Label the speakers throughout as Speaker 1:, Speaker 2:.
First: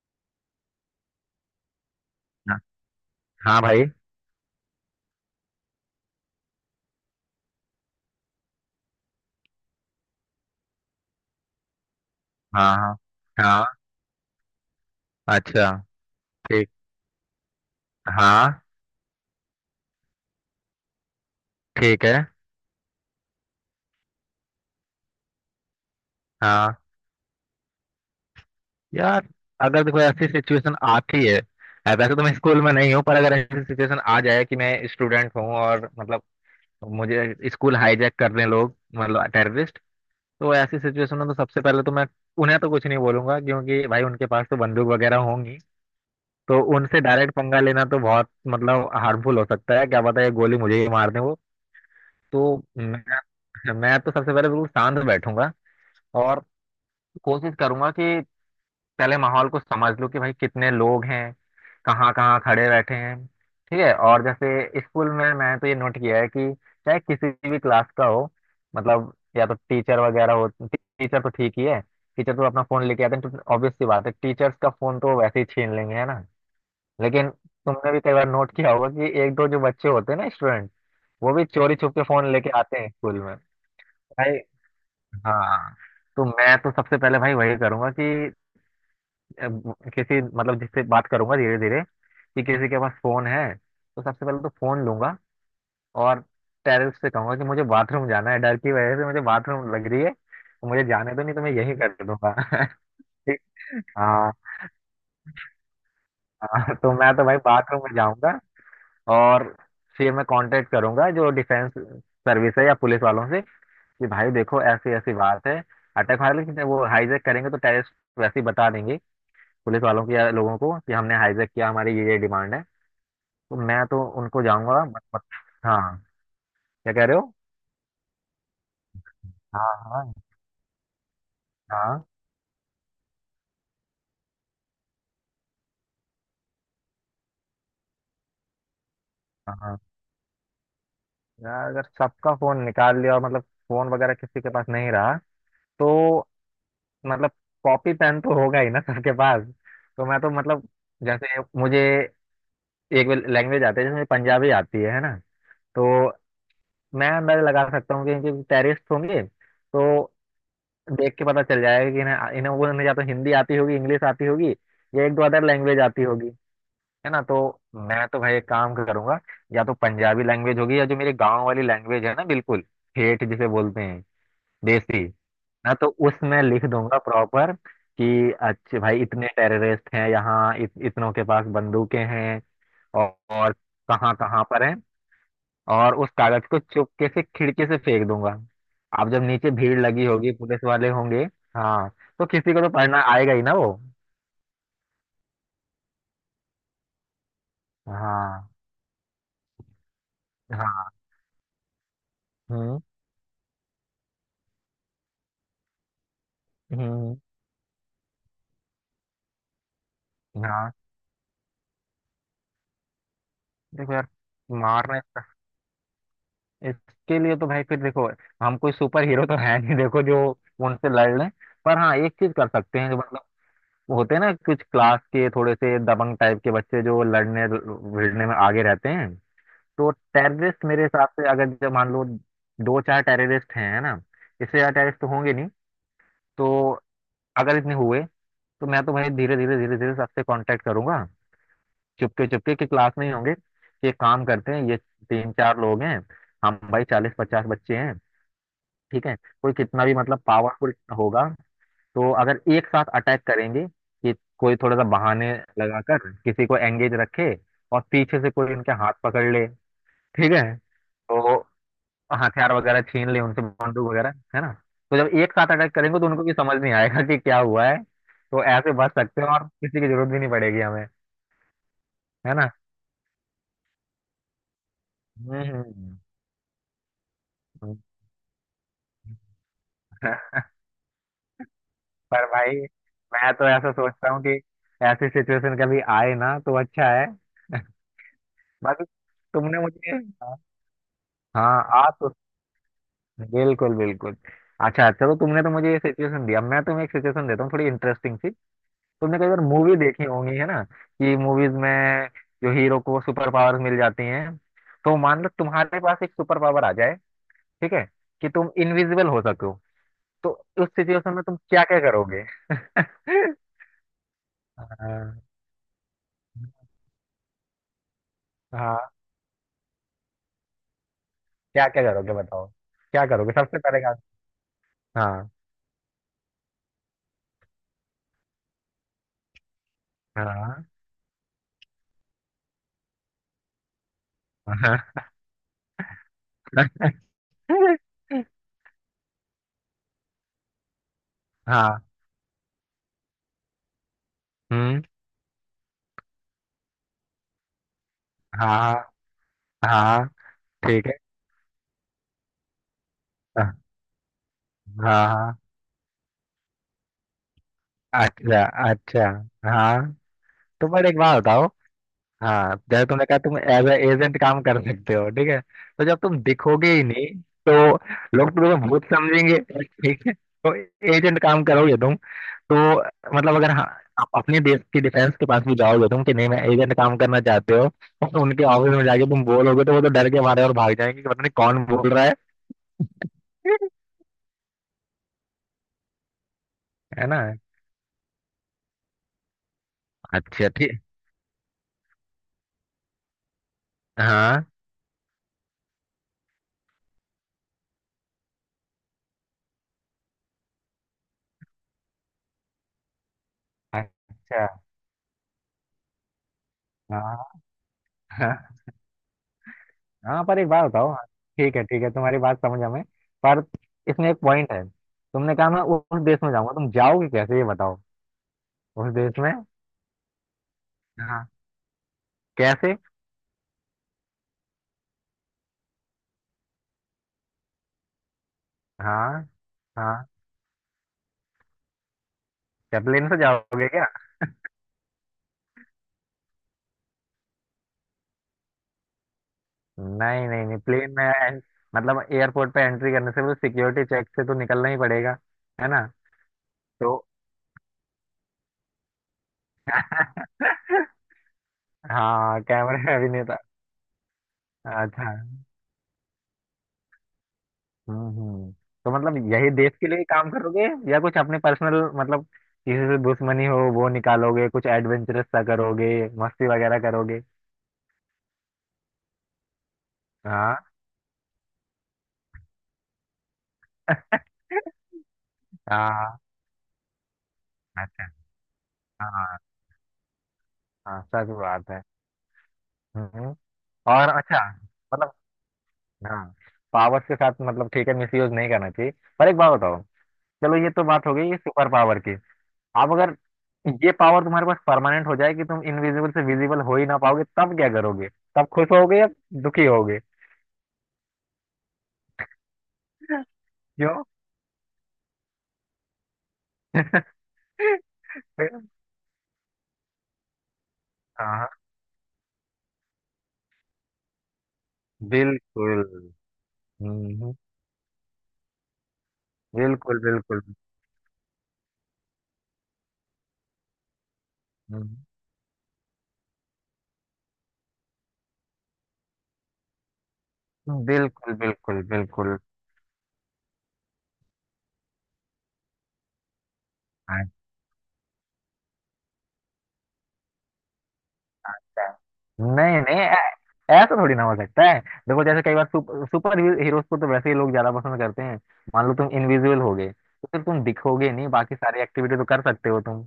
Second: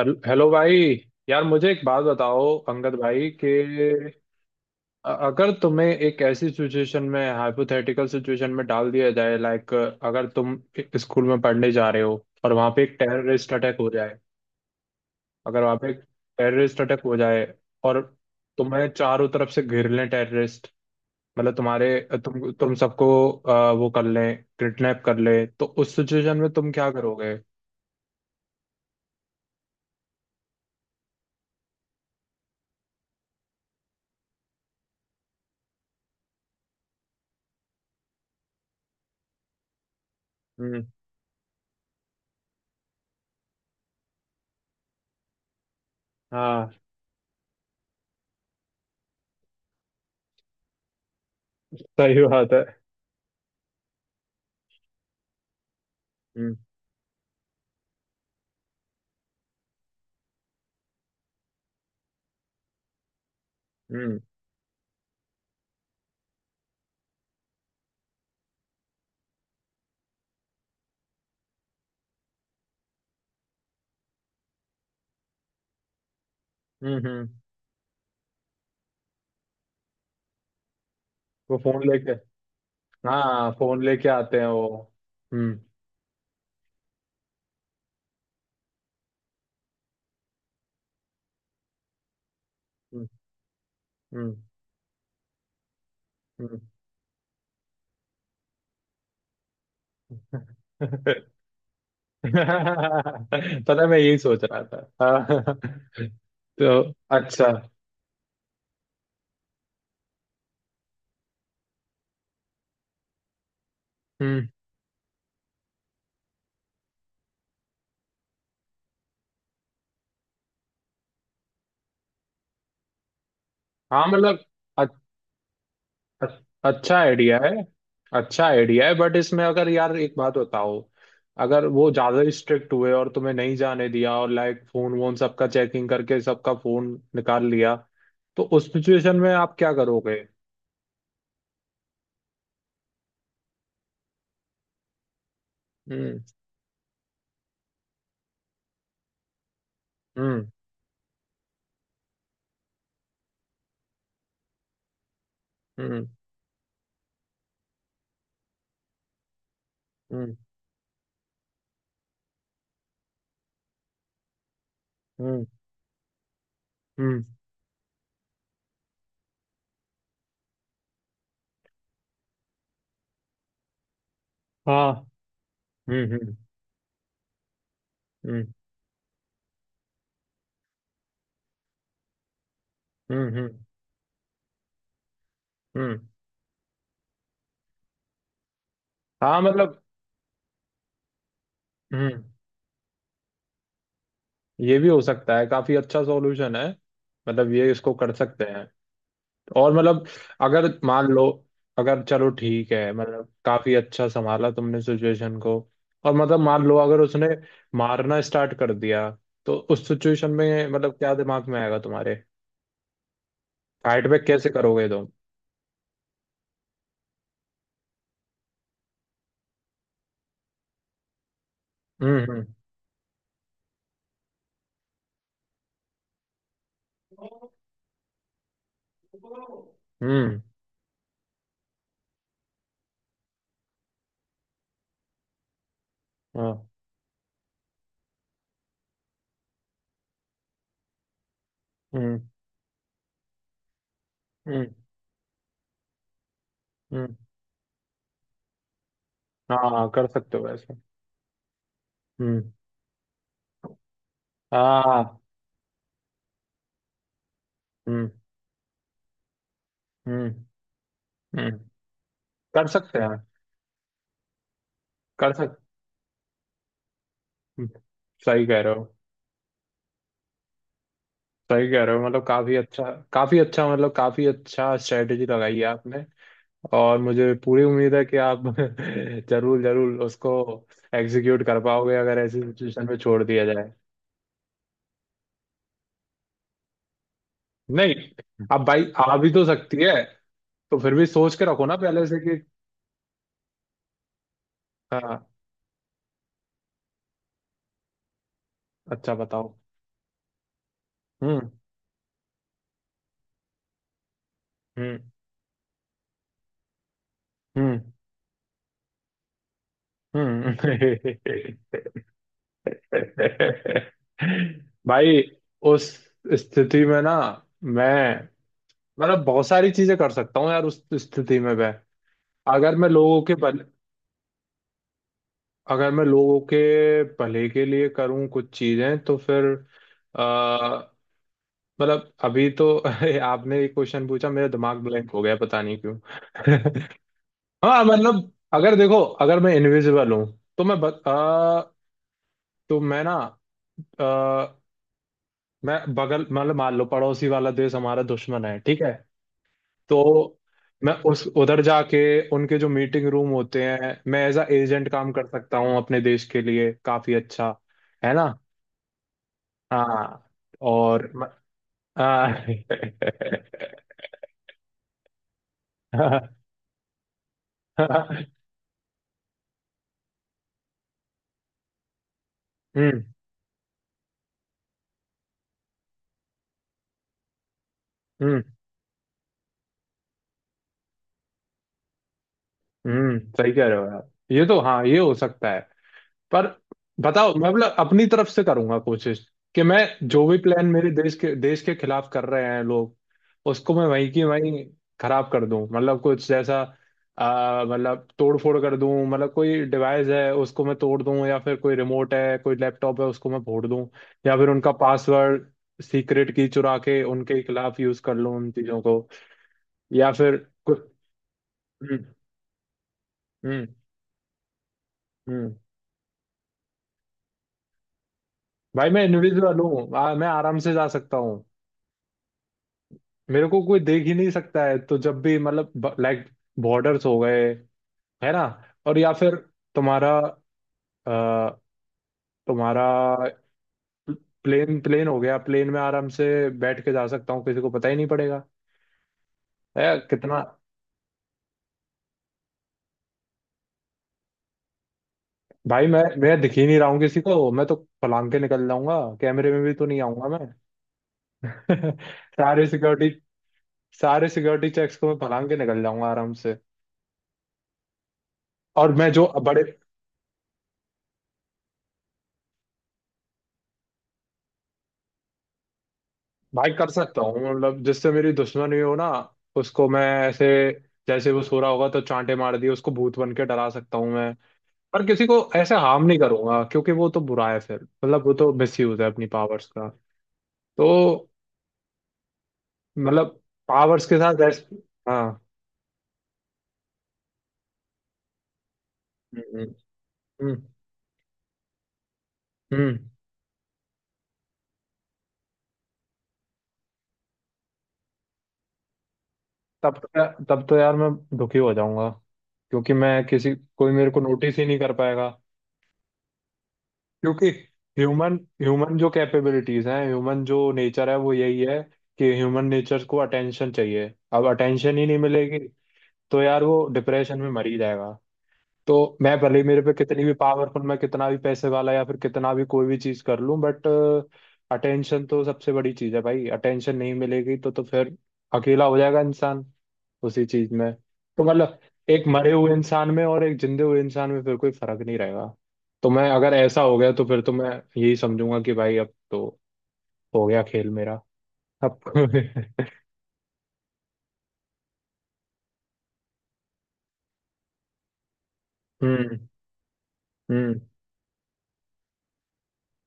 Speaker 1: Hello भाई। यार मुझे एक बात बताओ
Speaker 2: हाँ
Speaker 1: अंगद भाई
Speaker 2: हाँ भाई।
Speaker 1: कि अगर तुम्हें एक ऐसी सिचुएशन में हाइपोथेटिकल सिचुएशन में डाल दिया जाए, लाइक अगर तुम एक स्कूल में पढ़ने जा रहे हो और वहां
Speaker 2: हाँ
Speaker 1: पे
Speaker 2: हाँ
Speaker 1: एक टेररिस्ट
Speaker 2: हाँ।
Speaker 1: अटैक हो जाए। अगर
Speaker 2: अच्छा।
Speaker 1: वहां पे एक
Speaker 2: ठीक।
Speaker 1: टेररिस्ट अटैक हो जाए और
Speaker 2: हाँ।
Speaker 1: तुम्हें चारों तरफ से घेर लें टेररिस्ट, मतलब तुम्हारे
Speaker 2: ठीक है।
Speaker 1: तुम सबको वो कर लें, किडनैप कर लें, तो उस सिचुएशन में तुम
Speaker 2: हाँ।
Speaker 1: क्या करोगे?
Speaker 2: यार, अगर देखो ऐसी सिचुएशन आती है। अब वैसे तो मैं स्कूल में नहीं हूँ, पर अगर ऐसी सिचुएशन आ जाए कि मैं स्टूडेंट हूँ और मतलब मुझे स्कूल हाईजैक कर रहे हैं लोग, मतलब टेररिस्ट। तो ऐसी
Speaker 1: हम्म।
Speaker 2: सिचुएशन में तो सबसे पहले तो मैं उन्हें तो कुछ नहीं बोलूंगा, क्योंकि भाई उनके पास तो बंदूक वगैरह होंगी। तो
Speaker 1: हाँ।
Speaker 2: उनसे डायरेक्ट पंगा लेना तो बहुत मतलब हार्मफुल हो सकता है, क्या पता ये गोली मुझे ही मार दे।
Speaker 1: सही बात
Speaker 2: तो
Speaker 1: है।
Speaker 2: मैं अच्छा, मैं तो सबसे पहले बिल्कुल शांत बैठूंगा। और
Speaker 1: हम्म।
Speaker 2: कोशिश करूंगा कि पहले माहौल को समझ लूं कि भाई कितने लोग हैं, कहाँ कहाँ खड़े बैठे हैं। ठीक है।
Speaker 1: हम्म।
Speaker 2: और जैसे स्कूल में मैंने तो ये नोट किया है कि चाहे किसी भी क्लास का हो, मतलब या तो टीचर वगैरह हो, टीचर तो ठीक ही है। टीचर तो अपना फोन लेके आते हैं तो ऑब्वियस सी बात है, टीचर्स का फोन तो वैसे ही छीन लेंगे, है ना।
Speaker 1: हम्म। हम्म।
Speaker 2: लेकिन तुमने भी कई बार नोट किया होगा कि एक दो जो बच्चे होते हैं ना स्टूडेंट, वो भी
Speaker 1: वो
Speaker 2: चोरी
Speaker 1: फोन
Speaker 2: छुप के
Speaker 1: लेके,
Speaker 2: फोन लेके आते हैं स्कूल में।
Speaker 1: हाँ फोन लेके
Speaker 2: भाई।
Speaker 1: आते हैं वो। हम्म।
Speaker 2: हाँ। तो मैं तो सबसे पहले भाई वही करूंगा कि अ, किसी मतलब जिससे बात करूंगा धीरे धीरे कि किसी के पास
Speaker 1: हम्म।
Speaker 2: फोन है तो सबसे
Speaker 1: हम्म।
Speaker 2: पहले तो फोन लूंगा। और
Speaker 1: हम्म।
Speaker 2: टेरेस से कहूंगा कि मुझे बाथरूम जाना है, डर की वजह से मुझे बाथरूम लग रही है, तो मुझे जाने दो, नहीं तो मैं यही कर दूंगा। ठीक।
Speaker 1: पता है, मैं यही
Speaker 2: हाँ।
Speaker 1: सोच रहा था। हाँ। तो
Speaker 2: हाँ, तो मैं तो भाई
Speaker 1: अच्छा।
Speaker 2: बाथरूम में जाऊंगा। और फिर मैं कांटेक्ट करूंगा जो डिफेंस सर्विस है या पुलिस वालों से कि भाई
Speaker 1: हम्म।
Speaker 2: देखो ऐसी ऐसी बात है, अटैक। हालांकि वो हाईजैक करेंगे तो टेररिस्ट वैसे ही बता देंगे पुलिस वालों की या लोगों को कि हमने हाईजैक किया, हमारी ये डिमांड है। तो मैं तो
Speaker 1: हाँ मतलब
Speaker 2: उनको जाऊंगा,
Speaker 1: अ-
Speaker 2: मत, मत। हाँ।
Speaker 1: अ-
Speaker 2: क्या
Speaker 1: अच्छा
Speaker 2: कह रहे हो?
Speaker 1: आइडिया है। अच्छा आइडिया है, बट इसमें अगर
Speaker 2: हाँ।
Speaker 1: यार
Speaker 2: हाँ।
Speaker 1: एक बात बताओ, अगर वो
Speaker 2: हाँ।
Speaker 1: ज्यादा स्ट्रिक्ट हुए और तुम्हें नहीं जाने दिया और लाइक फोन वोन सबका चेकिंग करके सबका फोन निकाल लिया, तो उस सिचुएशन में आप क्या
Speaker 2: हाँ।
Speaker 1: करोगे?
Speaker 2: यार अगर सबका फोन निकाल लिया और मतलब फोन वगैरह किसी के पास नहीं रहा, तो
Speaker 1: हम्म।
Speaker 2: मतलब कॉपी पेन तो होगा ही ना सबके पास। तो मैं तो मतलब जैसे मुझे एक लैंग्वेज आती है, जैसे मुझे पंजाबी आती है ना। तो
Speaker 1: हम्म।
Speaker 2: मैं अंदाजा लगा सकता हूँ कि टेररिस्ट होंगे तो
Speaker 1: हम्म।
Speaker 2: देख के पता चल जाएगा कि इन्हें इन्हें वो इन्हें या तो हिंदी आती होगी, इंग्लिश आती होगी, या एक दो अदर
Speaker 1: हम्म।
Speaker 2: लैंग्वेज आती होगी। है ना।
Speaker 1: हम्म,
Speaker 2: तो मैं तो भाई एक काम करूंगा, या तो पंजाबी लैंग्वेज होगी या जो मेरे गांव वाली लैंग्वेज है ना, बिल्कुल ठेठ जिसे बोलते हैं,
Speaker 1: हाँ।
Speaker 2: देसी। ना तो
Speaker 1: हम्म। हम्म।
Speaker 2: उसमें लिख दूंगा प्रॉपर कि
Speaker 1: हम्म।
Speaker 2: अच्छे भाई इतने टेररिस्ट हैं यहाँ, इतनों के पास बंदूकें हैं और,
Speaker 1: हम्म।
Speaker 2: और
Speaker 1: हम्म।
Speaker 2: कहाँ कहाँ पर हैं। और
Speaker 1: हम्म।
Speaker 2: उस कागज को चुपके से खिड़की से फेंक दूंगा। अब जब
Speaker 1: हाँ
Speaker 2: नीचे भीड़
Speaker 1: मतलब।
Speaker 2: लगी होगी, पुलिस वाले होंगे, हाँ,
Speaker 1: हम्म।
Speaker 2: तो किसी को तो पढ़ना आएगा ही ना वो।
Speaker 1: ये भी हो सकता है, काफी अच्छा सॉल्यूशन है। मतलब ये इसको कर सकते
Speaker 2: हाँ।
Speaker 1: हैं। और मतलब अगर
Speaker 2: हाँ।
Speaker 1: मान लो, अगर चलो ठीक
Speaker 2: हम्म।
Speaker 1: है, मतलब काफी अच्छा संभाला तुमने सिचुएशन को। और मतलब मान लो अगर
Speaker 2: हम्म।
Speaker 1: उसने मारना स्टार्ट कर दिया, तो उस सिचुएशन में
Speaker 2: हाँ।
Speaker 1: मतलब क्या दिमाग में आएगा तुम्हारे?
Speaker 2: देखो
Speaker 1: फाइट
Speaker 2: यार,
Speaker 1: बैक कैसे करोगे
Speaker 2: मारना
Speaker 1: तुम?
Speaker 2: इसका, इसके लिए तो भाई फिर देखो, हम कोई सुपर हीरो तो है नहीं देखो जो उनसे लड़ लें। पर हाँ एक
Speaker 1: हम्म।
Speaker 2: चीज
Speaker 1: हम्म।
Speaker 2: कर सकते हैं जो मतलब होते हैं ना कुछ क्लास के थोड़े से दबंग टाइप के बच्चे जो लड़ने भिड़ने में आगे रहते हैं। तो
Speaker 1: हम्म।
Speaker 2: टेररिस्ट मेरे हिसाब से अगर जब मान लो दो चार टेररिस्ट हैं है ना, इससे ज्यादा टेररिस्ट तो होंगे नहीं।
Speaker 1: हाँ।
Speaker 2: तो अगर इतने हुए तो मैं तो भाई धीरे धीरे धीरे धीरे सबसे कांटेक्ट करूंगा,
Speaker 1: हम्म।
Speaker 2: चुपके चुपके, कि क्लास में ही होंगे, कि एक काम करते हैं,
Speaker 1: हम्म।
Speaker 2: ये तीन चार लोग हैं, हम भाई चालीस
Speaker 1: हम्म।
Speaker 2: पचास बच्चे हैं। ठीक है। कोई
Speaker 1: हाँ
Speaker 2: कितना
Speaker 1: हाँ,
Speaker 2: भी
Speaker 1: कर
Speaker 2: मतलब
Speaker 1: सकते हो
Speaker 2: पावरफुल
Speaker 1: ऐसा।
Speaker 2: होगा, तो अगर
Speaker 1: हम्म।
Speaker 2: एक साथ अटैक करेंगे, कि कोई थोड़ा सा
Speaker 1: हाँ।
Speaker 2: बहाने लगाकर किसी को एंगेज रखे, और
Speaker 1: हम्म।
Speaker 2: पीछे से कोई इनके हाथ पकड़ ले। ठीक है।
Speaker 1: हम्म।
Speaker 2: तो
Speaker 1: हम्म।
Speaker 2: हथियार
Speaker 1: कर
Speaker 2: वगैरह
Speaker 1: सकते
Speaker 2: छीन
Speaker 1: हैं।
Speaker 2: ले उनसे, बंदूक वगैरह, है ना। तो जब
Speaker 1: कर
Speaker 2: एक साथ
Speaker 1: सक
Speaker 2: अटैक करेंगे तो उनको भी समझ नहीं आएगा कि क्या हुआ
Speaker 1: हम्म,
Speaker 2: है। तो
Speaker 1: सही कह
Speaker 2: ऐसे
Speaker 1: रहे हो।
Speaker 2: बच सकते हैं और किसी की जरूरत भी नहीं पड़ेगी हमें।
Speaker 1: सही कह रहे हो, मतलब
Speaker 2: है ना।
Speaker 1: काफी अच्छा, काफी अच्छा, मतलब काफी अच्छा स्ट्रेटेजी लगाई है
Speaker 2: हम्म।
Speaker 1: आपने। और मुझे पूरी उम्मीद है कि आप जरूर जरूर उसको एग्जीक्यूट कर पाओगे, अगर
Speaker 2: पर
Speaker 1: ऐसी
Speaker 2: भाई
Speaker 1: सिचुएशन में छोड़
Speaker 2: मैं
Speaker 1: दिया
Speaker 2: तो
Speaker 1: जाए।
Speaker 2: ऐसा सोचता हूँ कि ऐसी सिचुएशन कभी आए ना तो अच्छा है।
Speaker 1: नहीं, अब
Speaker 2: बाकी
Speaker 1: भाई आ भी तो
Speaker 2: तुमने
Speaker 1: सकती है।
Speaker 2: मुझे,
Speaker 1: तो फिर भी सोच के
Speaker 2: हाँ,
Speaker 1: रखो ना
Speaker 2: आज
Speaker 1: पहले
Speaker 2: तो
Speaker 1: से कि।
Speaker 2: बिल्कुल बिल्कुल। अच्छा अच्छा, तो
Speaker 1: हाँ।
Speaker 2: तुमने तो मुझे ये सिचुएशन दिया, मैं तुम्हें एक सिचुएशन देता हूँ थोड़ी इंटरेस्टिंग सी।
Speaker 1: अच्छा
Speaker 2: तुमने कई बार
Speaker 1: बताओ।
Speaker 2: मूवी देखी होंगी है ना कि
Speaker 1: हम्म।
Speaker 2: मूवीज में जो हीरो को सुपर पावर्स मिल जाती हैं। तो
Speaker 1: हम्म।
Speaker 2: मान लो तुम्हारे पास एक सुपर पावर आ जाए, ठीक
Speaker 1: हम्म।
Speaker 2: है, कि तुम इनविजिबल हो सको। तो
Speaker 1: हम्म।
Speaker 2: उस सिचुएशन में तुम क्या क्या करोगे?
Speaker 1: भाई
Speaker 2: हाँ।
Speaker 1: उस स्थिति में ना, मैं
Speaker 2: हाँ।
Speaker 1: मतलब बहुत सारी चीजें कर सकता हूँ यार, उस स्थिति में
Speaker 2: क्या
Speaker 1: मैं।
Speaker 2: क्या करोगे बताओ?
Speaker 1: अगर मैं
Speaker 2: क्या
Speaker 1: लोगों
Speaker 2: करोगे
Speaker 1: के
Speaker 2: सबसे
Speaker 1: भल
Speaker 2: पहले का? हाँ।
Speaker 1: अगर मैं लोगों के भले के लिए करूँ कुछ चीजें, तो फिर आ,
Speaker 2: हाँ।
Speaker 1: मतलब अभी तो आपने एक क्वेश्चन पूछा, मेरा दिमाग
Speaker 2: हाँ।
Speaker 1: ब्लैंक हो गया, पता नहीं क्यों। हाँ मतलब अगर देखो, अगर मैं इनविजिबल हूँ, तो
Speaker 2: हाँ।
Speaker 1: तो मैं ना,
Speaker 2: हम्म।
Speaker 1: मैं बगल मतलब मान लो पड़ोसी वाला देश हमारा दुश्मन है,
Speaker 2: हाँ।
Speaker 1: ठीक है,
Speaker 2: हाँ।
Speaker 1: तो
Speaker 2: ठीक
Speaker 1: मैं
Speaker 2: है।
Speaker 1: उस उधर जाके उनके जो मीटिंग रूम
Speaker 2: हाँ।
Speaker 1: होते हैं, मैं एज अ एजेंट काम कर
Speaker 2: हाँ।
Speaker 1: सकता हूँ अपने देश के लिए, काफी अच्छा। है ना।
Speaker 2: अच्छा। अच्छा। हाँ।
Speaker 1: हाँ।
Speaker 2: तो पर एक
Speaker 1: और
Speaker 2: बात
Speaker 1: म-
Speaker 2: बताओ,
Speaker 1: हाँ।
Speaker 2: हाँ, जैसे तुमने कहा तुम एज एजेंट काम कर सकते हो, ठीक है, तो जब तुम दिखोगे ही नहीं तो
Speaker 1: हम्म।
Speaker 2: लोग तुम्हें भूत समझेंगे। ठीक है। तो एजेंट काम करोगे तुम? तो मतलब अगर हाँ आप अपने देश की डिफेंस के पास भी जाओगे तुम कि नहीं मैं एजेंट काम करना चाहते हो? और
Speaker 1: हम्म।
Speaker 2: उनके ऑफिस में जाके तुम बोलोगे तो वो तो डर के मारे और भाग जाएंगे कि पता नहीं कौन बोल रहा है।
Speaker 1: हम्म, सही कह रहे हो यार, ये तो हाँ ये हो सकता है। पर
Speaker 2: है ना।
Speaker 1: बताओ, मैं मतलब अपनी तरफ से करूंगा कोशिश, कि मैं जो भी
Speaker 2: अच्छा।
Speaker 1: प्लान
Speaker 2: ठीक।
Speaker 1: मेरे देश के खिलाफ कर रहे हैं लोग, उसको मैं वहीं की
Speaker 2: हाँ।
Speaker 1: वहीं खराब कर दूं, मतलब कुछ जैसा मतलब तोड़ फोड़ कर दूं, मतलब कोई डिवाइस है उसको मैं तोड़ दूं, या फिर कोई रिमोट है, कोई लैपटॉप है उसको मैं फोड़ दूं, या
Speaker 2: अच्छा।
Speaker 1: फिर उनका पासवर्ड, सीक्रेट की चुरा के उनके खिलाफ यूज कर लूं
Speaker 2: हाँ।
Speaker 1: उन चीजों को, या
Speaker 2: हाँ,
Speaker 1: फिर
Speaker 2: पर एक बात
Speaker 1: कुछ।
Speaker 2: बताओ। ठीक है, ठीक है,
Speaker 1: हम्म।
Speaker 2: तुम्हारी बात समझ हमें। पर
Speaker 1: हम्म।
Speaker 2: इसमें एक पॉइंट है, तुमने कहा
Speaker 1: हम्म।
Speaker 2: मैं उस देश में जाऊंगा, तुम जाओगे कैसे ये बताओ।
Speaker 1: भाई
Speaker 2: उस
Speaker 1: मैं
Speaker 2: देश में।
Speaker 1: इंडिविजुअल हूँ, मैं आराम से जा सकता
Speaker 2: हाँ।
Speaker 1: हूँ।
Speaker 2: कैसे?
Speaker 1: मेरे को कोई देख ही नहीं सकता है, तो जब भी मतलब लाइक बॉर्डर्स हो गए, है ना, और या
Speaker 2: हाँ।
Speaker 1: फिर
Speaker 2: हाँ।
Speaker 1: तुम्हारा अ,
Speaker 2: क्या
Speaker 1: तुम्हारा
Speaker 2: प्लेन से जाओगे क्या?
Speaker 1: प्लेन प्लेन हो गया, प्लेन में आराम से बैठ के जा सकता हूँ, किसी को पता ही नहीं पड़ेगा। है
Speaker 2: नहीं
Speaker 1: कितना।
Speaker 2: नहीं नहीं प्लेन में मतलब एयरपोर्ट पे एंट्री करने से वो सिक्योरिटी चेक से तो निकलना ही पड़ेगा। है ना।
Speaker 1: भाई मैं दिख ही नहीं रहा
Speaker 2: तो
Speaker 1: हूँ किसी को, मैं तो पलांग के निकल जाऊंगा, कैमरे में भी तो नहीं आऊंगा मैं।
Speaker 2: हाँ
Speaker 1: सारे
Speaker 2: कैमरे
Speaker 1: सिक्योरिटी
Speaker 2: अभिनेता।
Speaker 1: सारे सिक्योरिटी चेक्स
Speaker 2: अच्छा।
Speaker 1: को मैं पलांग के निकल जाऊंगा आराम से।
Speaker 2: हम्म। हम्म। तो
Speaker 1: और मैं
Speaker 2: मतलब
Speaker 1: जो
Speaker 2: यही
Speaker 1: बड़े
Speaker 2: देश के लिए ही काम करोगे या कुछ अपने पर्सनल मतलब किसी से दुश्मनी हो वो निकालोगे कुछ एडवेंचरस सा करोगे मस्ती
Speaker 1: भाई
Speaker 2: वगैरह
Speaker 1: कर सकता
Speaker 2: करोगे?
Speaker 1: हूँ मतलब, जिससे मेरी दुश्मनी हो ना, उसको मैं ऐसे,
Speaker 2: हाँ।
Speaker 1: जैसे वो सो रहा होगा तो चांटे मार दिए उसको, भूत बन के डरा सकता हूँ मैं। पर किसी को ऐसे हार्म
Speaker 2: हाँ।
Speaker 1: नहीं करूंगा, क्योंकि वो तो बुरा है, फिर
Speaker 2: अच्छा।
Speaker 1: मतलब वो तो मिसयूज है अपनी
Speaker 2: हाँ।
Speaker 1: पावर्स का।
Speaker 2: हाँ,
Speaker 1: तो
Speaker 2: सच बात है। हम्म।
Speaker 1: मतलब पावर्स
Speaker 2: और
Speaker 1: के
Speaker 2: अच्छा,
Speaker 1: साथ ऐसे।
Speaker 2: मतलब,
Speaker 1: हाँ।
Speaker 2: हाँ, पावर्स के साथ मतलब ठीक है मिसयूज नहीं करना चाहिए। पर एक बात
Speaker 1: हम्म।
Speaker 2: बताओ, चलो,
Speaker 1: हम्म।
Speaker 2: ये तो बात हो गई ये सुपर पावर की। अब
Speaker 1: हम्म।
Speaker 2: अगर ये पावर तुम्हारे पास परमानेंट हो जाए कि तुम इनविजिबल से विजिबल हो ही ना पाओगे, तब क्या करोगे? तब खुश होगे या दुखी
Speaker 1: तब
Speaker 2: होगे?
Speaker 1: तो, तब तो यार मैं दुखी हो जाऊंगा, क्योंकि मैं किसी कोई
Speaker 2: क्यों?
Speaker 1: मेरे को नोटिस ही नहीं कर पाएगा। क्योंकि ह्यूमन ह्यूमन जो कैपेबिलिटीज हैं, ह्यूमन जो नेचर है वो
Speaker 2: हाँ।
Speaker 1: यही है, कि ह्यूमन नेचर को अटेंशन चाहिए। अब अटेंशन ही नहीं मिलेगी,
Speaker 2: बिल्कुल।
Speaker 1: तो यार वो
Speaker 2: हम्म।
Speaker 1: डिप्रेशन में मर ही जाएगा। तो मैं भले ही मेरे पे
Speaker 2: बिल्कुल
Speaker 1: कितनी भी
Speaker 2: बिल्कुल।
Speaker 1: पावरफुल, मैं कितना भी पैसे वाला या फिर कितना भी कोई भी चीज कर लूं, बट
Speaker 2: हम्म।
Speaker 1: अटेंशन तो सबसे बड़ी चीज है भाई। अटेंशन नहीं मिलेगी तो फिर अकेला हो जाएगा इंसान, उसी चीज में
Speaker 2: बिल्कुल
Speaker 1: तो मतलब
Speaker 2: बिल्कुल
Speaker 1: एक
Speaker 2: बिल्कुल।
Speaker 1: मरे हुए इंसान में और एक जिंदे हुए इंसान में फिर कोई फर्क नहीं रहेगा। तो मैं अगर ऐसा हो गया, तो
Speaker 2: अच्छा।
Speaker 1: फिर तो मैं यही समझूंगा कि भाई अब तो हो गया खेल मेरा, अब।
Speaker 2: नहीं नहीं ऐसा थोड़ी ना हो सकता है। देखो जैसे कई बार सुपर हीरोज को तो वैसे ही लोग ज्यादा पसंद करते हैं। मान लो तुम
Speaker 1: हम्म।
Speaker 2: इनविजिबल हो गए तो फिर तुम
Speaker 1: हम्म।
Speaker 2: दिखोगे नहीं, बाकी सारी एक्टिविटी तो कर सकते हो तुम,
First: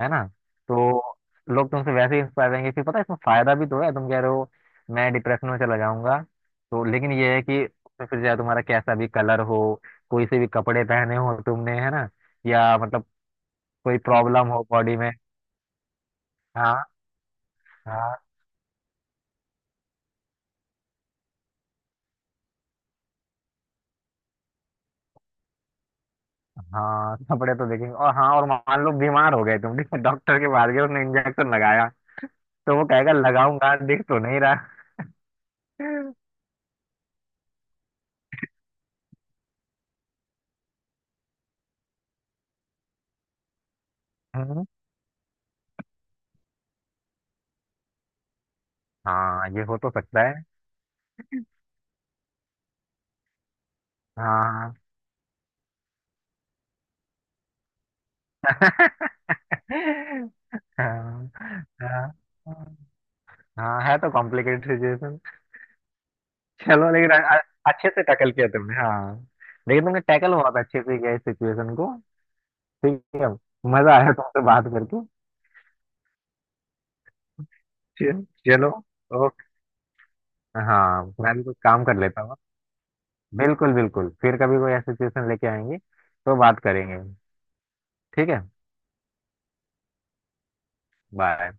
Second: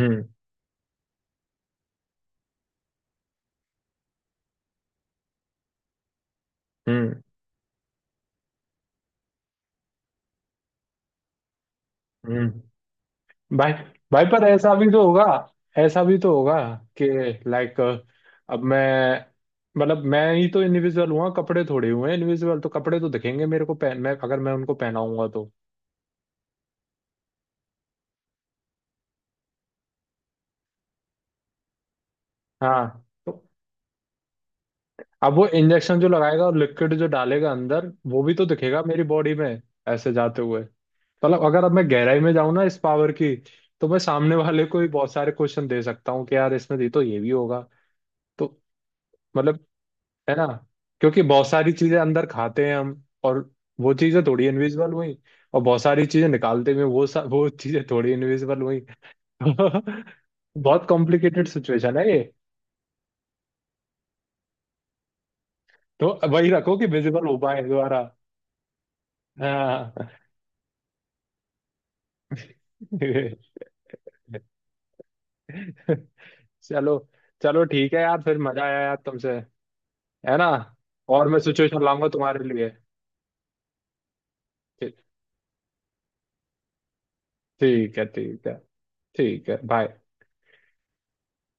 Speaker 2: है ना। तो लोग तुमसे वैसे ही इंस्पायर रहेंगे, फिर पता है इसमें फायदा भी तो है, तुम कह रहे हो मैं डिप्रेशन में चला जाऊंगा। तो लेकिन
Speaker 1: हम्म।
Speaker 2: ये है कि उसमें फिर चाहे तुम्हारा कैसा भी कलर हो, कोई से भी कपड़े पहने हो तुमने, है ना,
Speaker 1: हम्म।
Speaker 2: या मतलब
Speaker 1: भाई,
Speaker 2: कोई
Speaker 1: भाई पर
Speaker 2: प्रॉब्लम हो
Speaker 1: ऐसा भी
Speaker 2: बॉडी
Speaker 1: तो
Speaker 2: में।
Speaker 1: होगा, ऐसा भी तो होगा
Speaker 2: हाँ।
Speaker 1: कि लाइक,
Speaker 2: हाँ।
Speaker 1: अब मैं मतलब मैं ही तो इनविजिबल हुआ, कपड़े थोड़े हुए हैं इनविजिबल, तो कपड़े तो दिखेंगे मेरे को पहन, मैं अगर मैं उनको पहनाऊंगा तो।
Speaker 2: हाँ, कपड़े तो देखेंगे। और हाँ, और मान लो बीमार हो गए तुम, ठीक है? डॉक्टर के पास गए, उसने इंजेक्शन लगाया। तो वो
Speaker 1: हाँ
Speaker 2: कहेगा
Speaker 1: तो
Speaker 2: लगाऊंगा, दिख तो नहीं रहा।
Speaker 1: अब वो इंजेक्शन जो लगाएगा और लिक्विड जो डालेगा अंदर, वो भी तो दिखेगा मेरी बॉडी में ऐसे जाते हुए। मतलब अगर अब मैं गहराई में जाऊं ना इस पावर की, तो मैं सामने वाले
Speaker 2: हम्म।
Speaker 1: को ही बहुत सारे क्वेश्चन दे सकता हूँ, कि यार इसमें दी तो ये भी होगा तो
Speaker 2: हाँ, ये
Speaker 1: मतलब,
Speaker 2: हो तो सकता है।
Speaker 1: है ना, क्योंकि बहुत सारी चीजें अंदर खाते हैं हम, और वो चीजें थोड़ी
Speaker 2: हाँ।
Speaker 1: इनविजिबल हुई, और बहुत सारी चीजें निकालते हुए वो चीजें थोड़ी इनविजिबल हुई। बहुत
Speaker 2: हाँ।
Speaker 1: कॉम्प्लिकेटेड सिचुएशन है
Speaker 2: हाँ।
Speaker 1: ये,
Speaker 2: हाँ, है तो कॉम्प्लिकेटेड सिचुएशन।
Speaker 1: तो वही रखो कि
Speaker 2: चलो लेकिन
Speaker 1: विजिबल हो पाए
Speaker 2: अच्छे
Speaker 1: दोबारा।
Speaker 2: से टैकल किया तुमने, हाँ। लेकिन तुमने
Speaker 1: हाँ।
Speaker 2: टैकल बहुत अच्छे से किया इस सिचुएशन को। ठीक है। मजा आया तुमसे बात करके।
Speaker 1: चलो, चलो ठीक है यार,
Speaker 2: चल-
Speaker 1: फिर मजा
Speaker 2: चलो
Speaker 1: आया यार तुमसे।
Speaker 2: ओके।
Speaker 1: है ना।
Speaker 2: हाँ,
Speaker 1: और
Speaker 2: मैं
Speaker 1: मैं
Speaker 2: भी कुछ
Speaker 1: सिचुएशन
Speaker 2: काम कर
Speaker 1: लाऊंगा
Speaker 2: लेता हूँ।
Speaker 1: तुम्हारे लिए।
Speaker 2: बिल्कुल बिल्कुल फिर कभी कोई ऐसी
Speaker 1: ठीक।
Speaker 2: सिचुएशन लेके आएंगे तो बात करेंगे।
Speaker 1: ठीक है,
Speaker 2: ठीक है।
Speaker 1: ठीक है। ठीक है, बाय।
Speaker 2: बाय।